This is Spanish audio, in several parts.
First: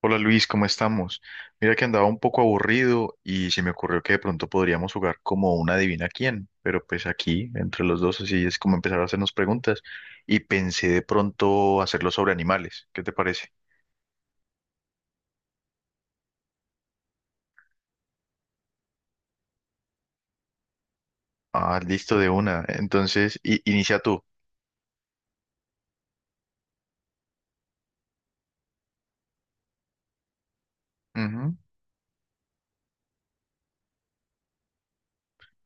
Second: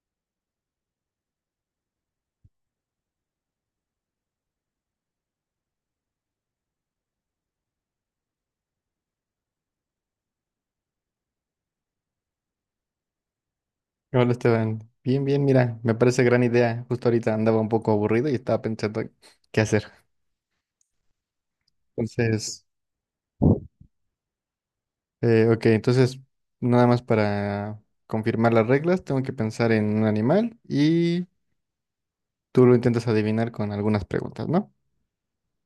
Hola Luis, ¿cómo estamos? Mira que andaba un poco aburrido y se me ocurrió que de pronto podríamos jugar como una adivina quién, pero pues aquí entre los dos así es como empezar a hacernos preguntas y pensé de pronto hacerlo sobre animales, ¿qué te parece? Hola Esteban, bien, bien, mira, me parece gran idea. Justo ahorita andaba un poco aburrido y estaba pensando qué hacer. Ah, listo de una, Entonces, entonces inicia tú. Ok, entonces nada más para confirmar las reglas, tengo que pensar en un animal y Ujú. tú lo intentas adivinar con algunas preguntas, ¿no?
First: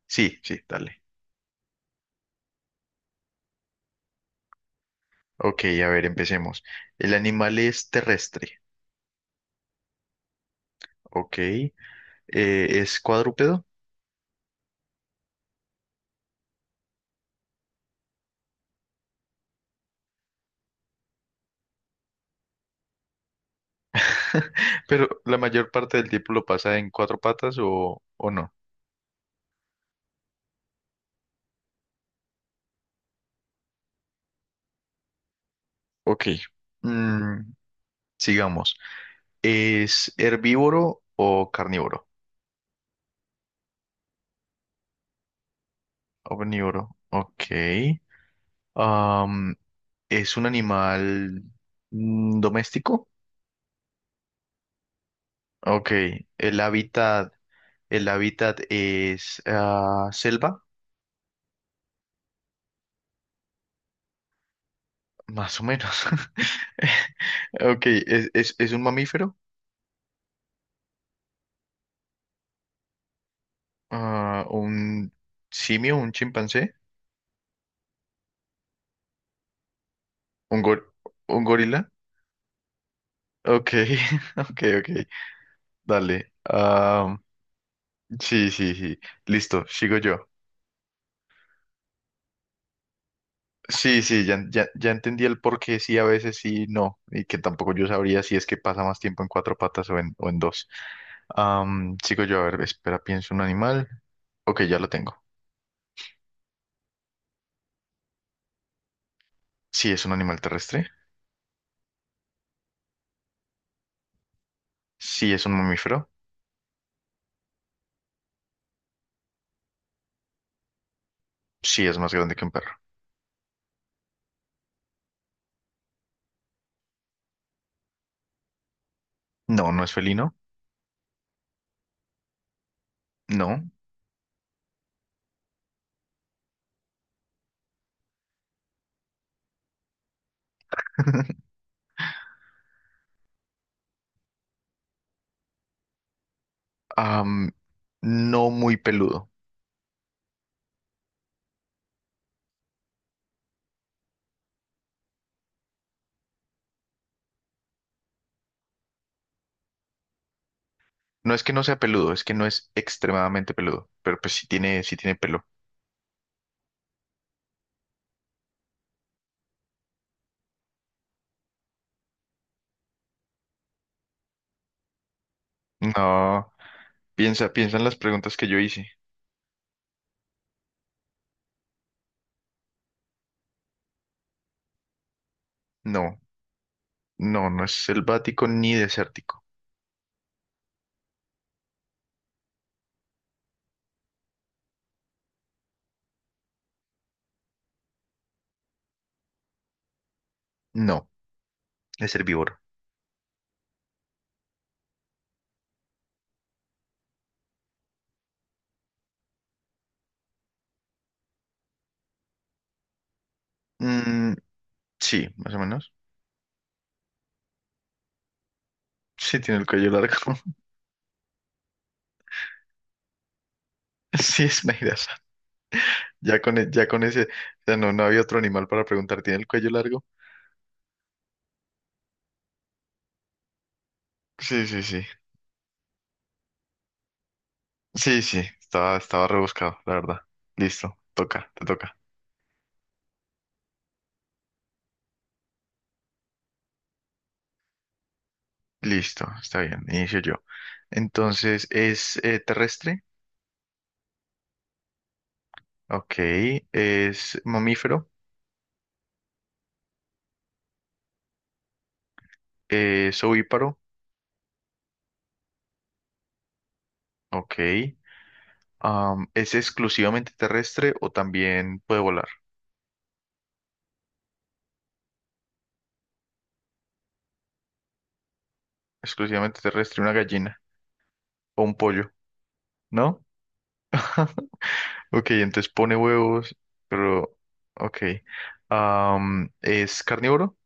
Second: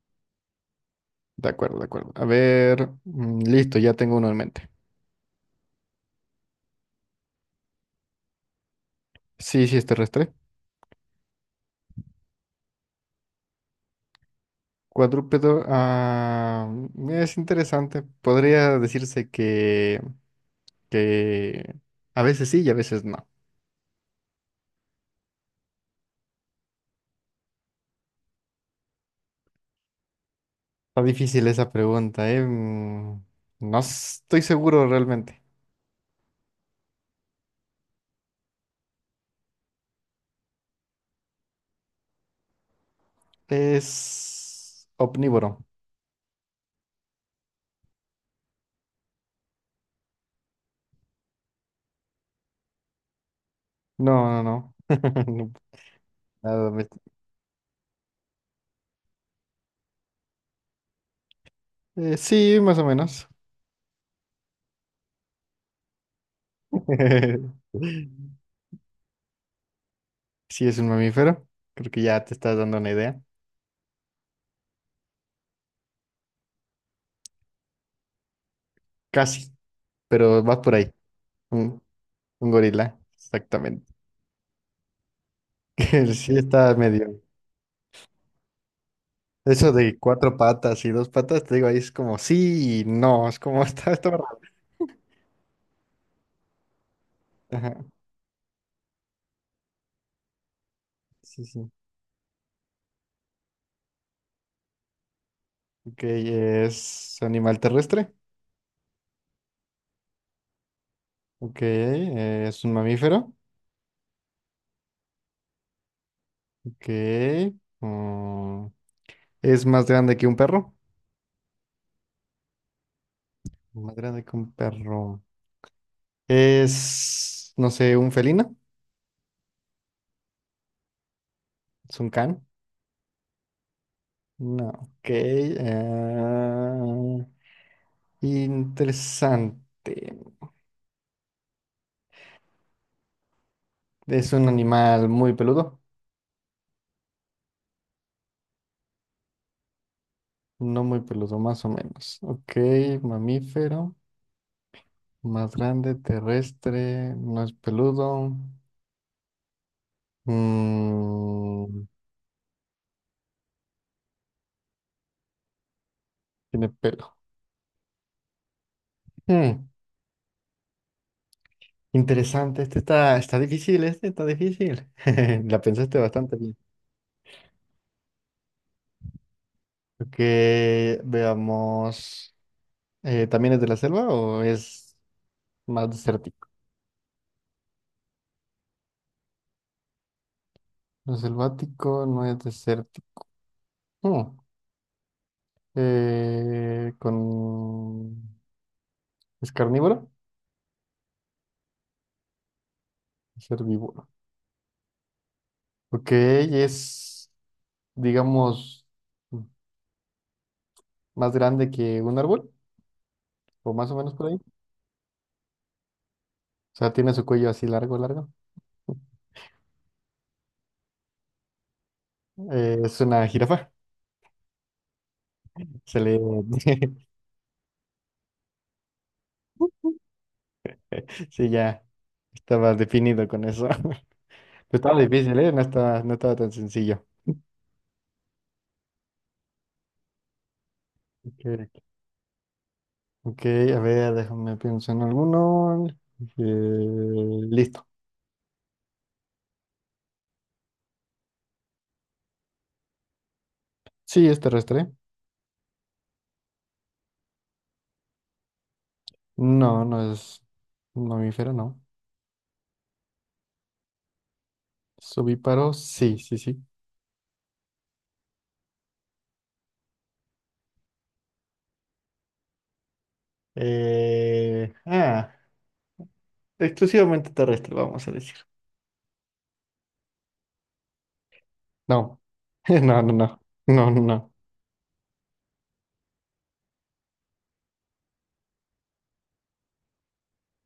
Sí, sí, dale. De acuerdo, de acuerdo. A ver, listo, ya tengo uno en mente. Ok, a ver, empecemos. El animal es terrestre, Sí, sí, es terrestre. ok. Es cuadrúpedo, Cuadrúpedo, ah, es interesante. Podría decirse que a veces sí y a veces no. pero la mayor parte del tiempo lo pasa en cuatro patas o no. Está difícil esa pregunta, ¿eh? No estoy seguro realmente. Ok, mm, sigamos. ¿Es herbívoro o carnívoro? Es omnívoro. Omnívoro, ok. Am, ¿Es un animal doméstico? No, no, no. Ok, No, el nada me- hábitat, el hábitat es selva, sí, más o menos. más o menos. Ok, ¿es un mamífero? Sí, es un mamífero. Creo que ya te estás dando una idea. Ah, ¿un simio, un chimpancé? Casi, pero vas ¿Un, por ahí. gor- un Un, gorila? un gorila, Ok, exactamente. ok, ok, dale. Sí, está medio. Sí, sí, sí. Listo, Eso sigo de yo. cuatro patas y dos patas, te digo, ahí es como sí y no. Es como está, Sí, está sí, raro. ya, ya, ya entendí el por qué sí, a veces sí, no, y que tampoco Ajá, yo sabría si es que pasa más tiempo en cuatro patas o en dos. sí, sí. Sigo yo, a ver, espera, pienso un animal. Ok, ya lo tengo. Ok, es animal terrestre. Sí, es un animal terrestre. Ok, es un mamífero. Sí, es un mamífero. Ok. mm, es más grande que un perro. Sí, es más grande que un perro. Más grande que un perro. Es, no sé, un felino. No, no es felino. Es un can. No. No, ok. Interesante. Es un animal muy peludo. Am, no muy peludo. No muy peludo, más o menos. Ok, mamífero. Más grande, terrestre. No es peludo. No es que no sea Mm, peludo, es que no es extremadamente peludo, pero pues sí tiene pelo. tiene pelo. Mm, interesante. Está difícil, está difícil. La pensaste bastante No. bien. Piensa, piensa en las preguntas que yo hice. Que veamos. ¿También es de la selva o es más No, desértico? no, no es selvático ni desértico. No es selvático, no es desértico. Mm, con... ¿Es carnívoro? No, es herbívoro. Es herbívoro. Ok, es, digamos, más grande que un árbol, o más o menos por Mm, ahí. O sí, más o menos. sea, tiene su cuello así largo. Sí, tiene el cuello largo. Es una jirafa. Sí, es una idea sana. Se le... Ya con, ya con ese, o sea, no, no había otro animal para preguntar, ¿tiene el cuello largo? Sí, ya estaba definido con eso. Pero Sí, sí, estaba sí. difícil, ¿eh? No estaba, no estaba tan sencillo. Sí, sí, estaba, estaba rebuscado, la verdad. Listo, Ok, toca, te toca. ok, a ver, déjame pienso en alguno. Eh, listo. Listo, está bien, inicio yo. Entonces, ¿es terrestre? Sí, es terrestre. Ok. ¿Es mamífero? No, no es mamífero, no. ¿Es ovíparo? ¿Es ovíparo? Sí, sí, sí. Ok. ¿Es exclusivamente terrestre o también puede volar? Eh, ah, exclusivamente terrestre, vamos a decir. Exclusivamente terrestre, una gallina o un pollo, No, no, no, ¿no? no. No, no, no. Ok, entonces pone huevos, pero... Ok. ¿Es carnívoro?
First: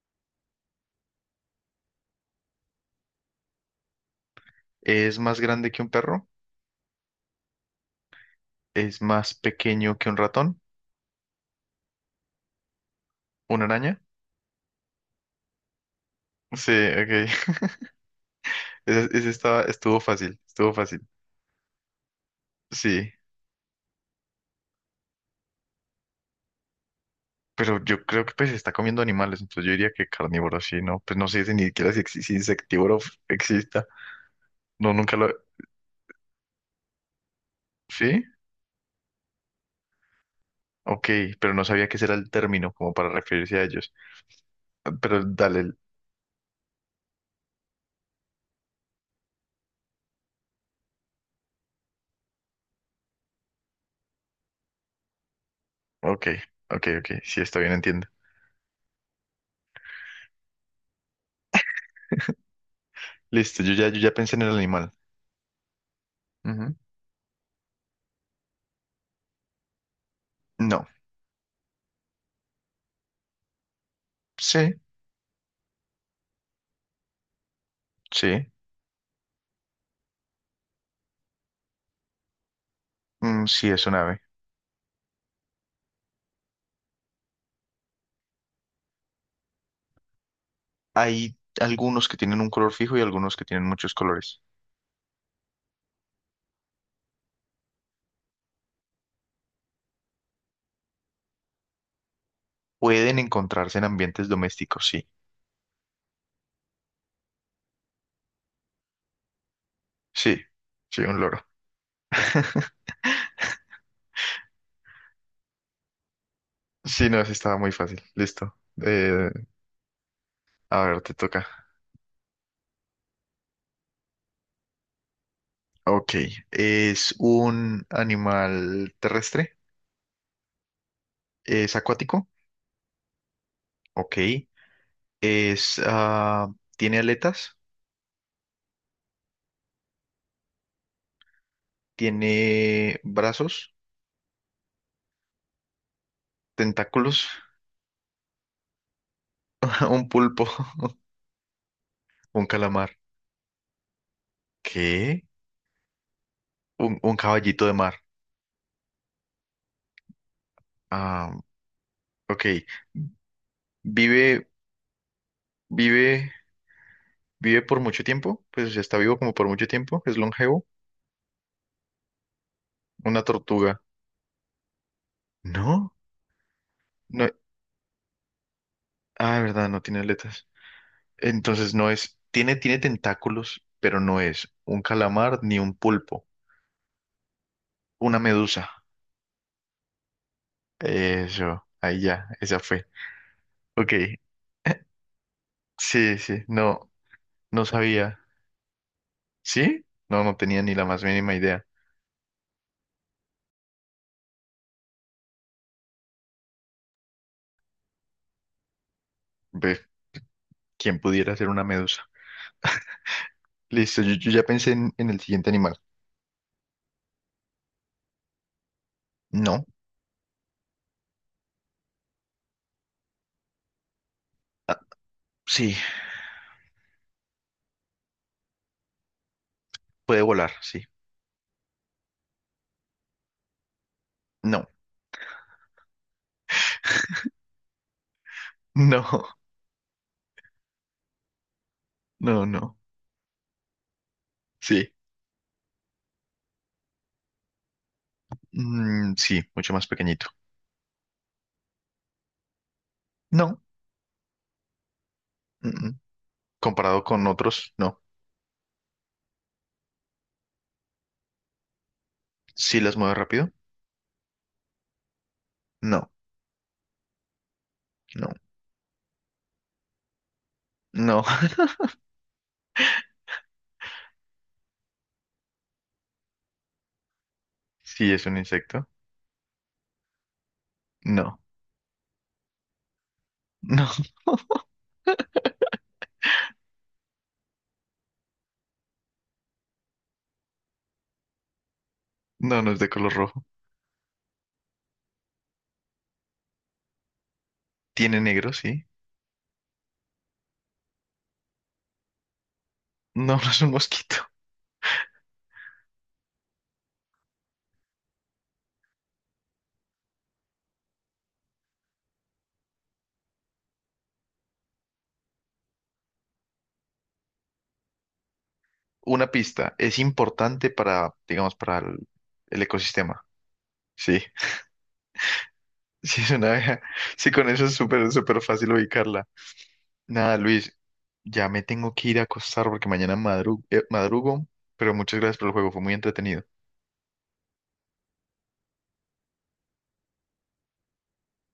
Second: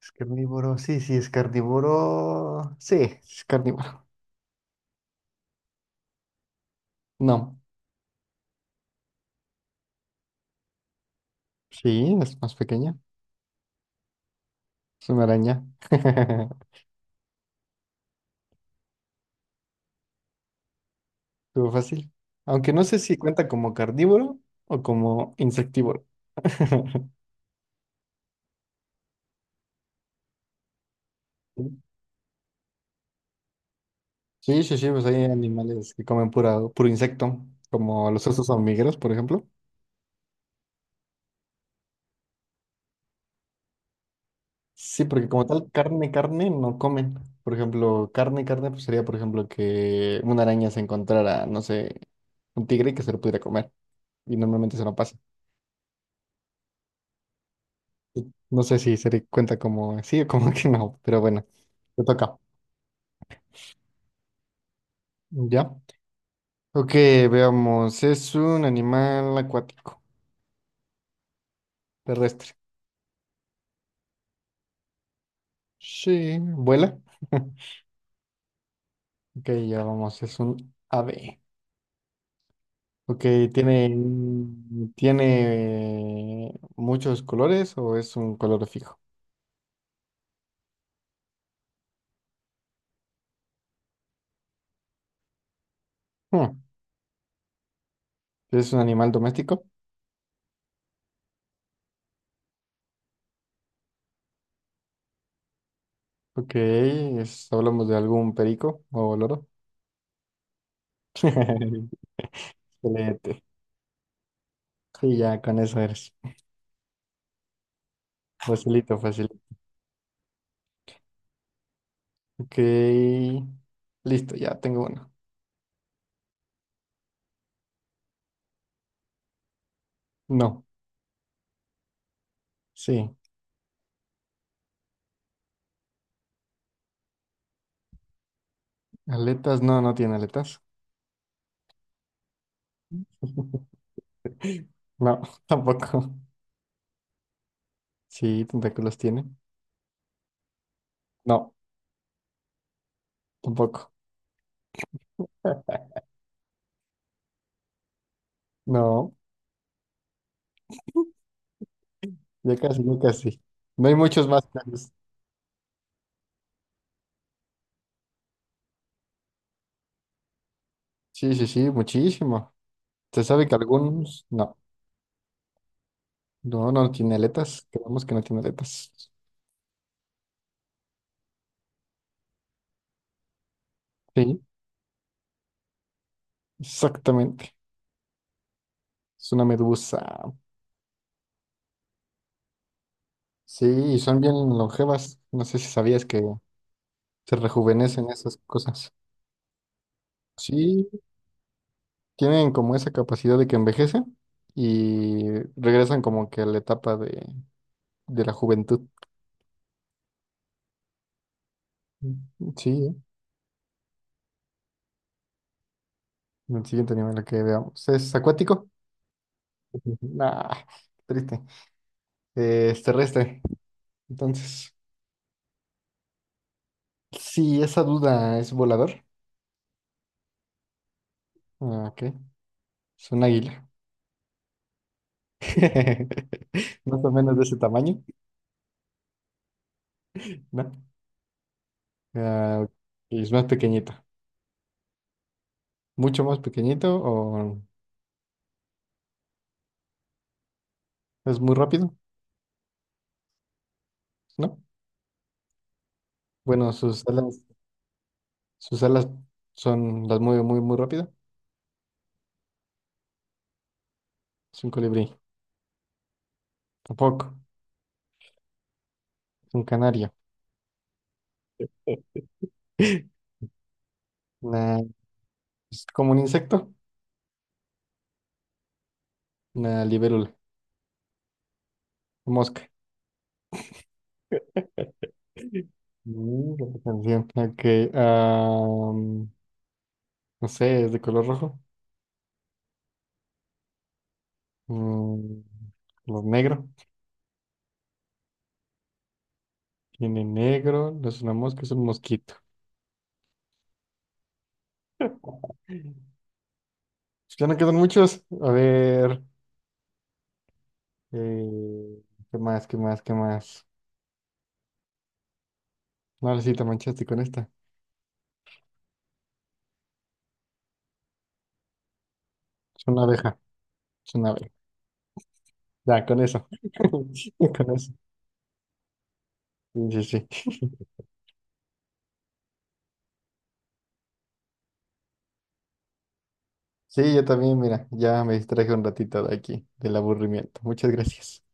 Es carnívoro, sí, sí, es carnívoro. Sí, es carnívoro. ¿Es más grande que un perro? No, ¿Es más pequeño que un ratón? sí, es más pequeña. ¿Una araña? Es una araña. Estuvo Sí, ok. Ese estaba, estuvo fácil, estuvo fácil. fácil. Aunque no sé Sí, si cuenta como carnívoro o como insectívoro. pero yo creo que pues está comiendo animales, entonces yo diría que carnívoro, sí, ¿no? Pues no sé si ni siquiera si, si insectívoro exista. Sí, sí, sí, No, pues nunca hay lo... animales que comen puro insecto, como ¿Sí? los osos hormigueros, por ejemplo. Ok, pero no sabía que ese era el término como para referirse a ellos. Ah, Sí, pero porque como dale, tal, carne no comen. Por ejemplo, carne, pues sería, por ejemplo, que una araña se encontrara, no sé, un tigre y que se lo pudiera comer. Y normalmente se lo pasa. ok, ok, ok, sí, está bien, entiendo. No sé si se le cuenta como sí o como que no, pero bueno, te toca. Listo, yo ya, yo ya pensé en el animal. ¿Ya? Ujú. Ok, veamos. Es un animal acuático, No, terrestre. sí, Sí, vuela. sí, Ok, ya vamos. Es un ave. Ok, mm, sí, es ¿tiene, un ave. ¿tiene muchos colores o es un color fijo? Hay algunos que tienen un color fijo y algunos que tienen muchos colores. Hmm, ¿Es un animal doméstico? Pueden encontrarse en ambientes domésticos, sí, Ok, es- hablamos de algún perico o loro. sí, sí, un loro. Excelente. Sí, ya con eso eres. Sí, no, sí, estaba muy fácil, listo. Facilito, Eh, facilito. a ver, te toca. Ok, listo, ya tengo uno. Ok, ¿es un animal terrestre? No, ¿Es acuático? sí. Ok. Es, tiene aletas, Aletas, no, no tiene aletas. tiene brazos, No, tampoco. tentáculos, Sí, tentáculos tiene. un pulpo, No, un calamar. tampoco. ¿Qué? Un caballito de mar. No, Ah, ok. ya casi, ya casi. No hay muchos Vive, más casos. vive, vive por mucho tiempo. Pues o está vivo como por mucho tiempo. Es longevo. Sí, sí, sí, muchísimo. Una Se sabe que tortuga. algunos, no, ¿No? no, no tiene No. aletas. Creemos que no tiene aletas. Ah, de verdad, no tiene aletas. Entonces no es. Tiene, tiene tentáculos, pero no Sí, es un calamar ni un pulpo. exactamente. Una medusa. Es una medusa. Eso. Ahí ya. Esa fue. Sí, Ok, y son bien longevas. No sé si sabías sí, que sí, no, se no rejuvenecen sabía. esas cosas. ¿Sí? No, no tenía ni la Sí, más mínima idea. tienen como esa capacidad de que envejecen y regresan como que a la de la juventud. Ve, ¿quién pudiera ser una medusa? Sí, ¿eh? Listo, yo ya pensé en el siguiente animal. En el siguiente nivel que veamos. ¿Es acuático? No, Nah, triste. Es terrestre. Entonces, ah, sí, si esa duda es volador, puede volar, sí. ah, ok, es un águila. No, Más o menos de ese tamaño, no, ¿no? no, Ah, no. y es más pequeñito. Sí, ¿Mucho más pequeñito o mm, sí, mucho más pequeñito. es muy rápido, No, no? mm, mm. Bueno, Comparado sus con alas otros, no. Sus alas son, las mueve muy rápido. ¿Sí las mueve rápido? Es un colibrí. No, Tampoco. no, Es un canario. no. Una, es como un insecto. ¿Sí es un insecto? Una libélula. No, Mosca. no, Mm, qué canción. Ok. am, no sé, es de color rojo. no, no es de color rojo. Mm, color negro. ¿Tiene negro? Sí. Tiene negro. No es una mosca, es un mosquito. No, no es un mosquito. Ya no quedan muchos. A ver. eh, ¿Qué más? ¿Qué más? ¿Qué más? No, ahora sí te manchaste con esta. Una pista es importante para, digamos, para el Es una ecosistema. abeja. Es Sí, una abeja. Ya, con sí es eso. una abeja. Sí, con eso es Con eso. súper, súper fácil ubicarla. Sí, sí, Nada, sí. Luis, ya me tengo que ir a acostar porque mañana madrugo, pero muchas gracias por el juego, fue muy entretenido. Sí, yo también, mira, ya me distraje un ratito de aquí, del aburrimiento. Muchas gracias.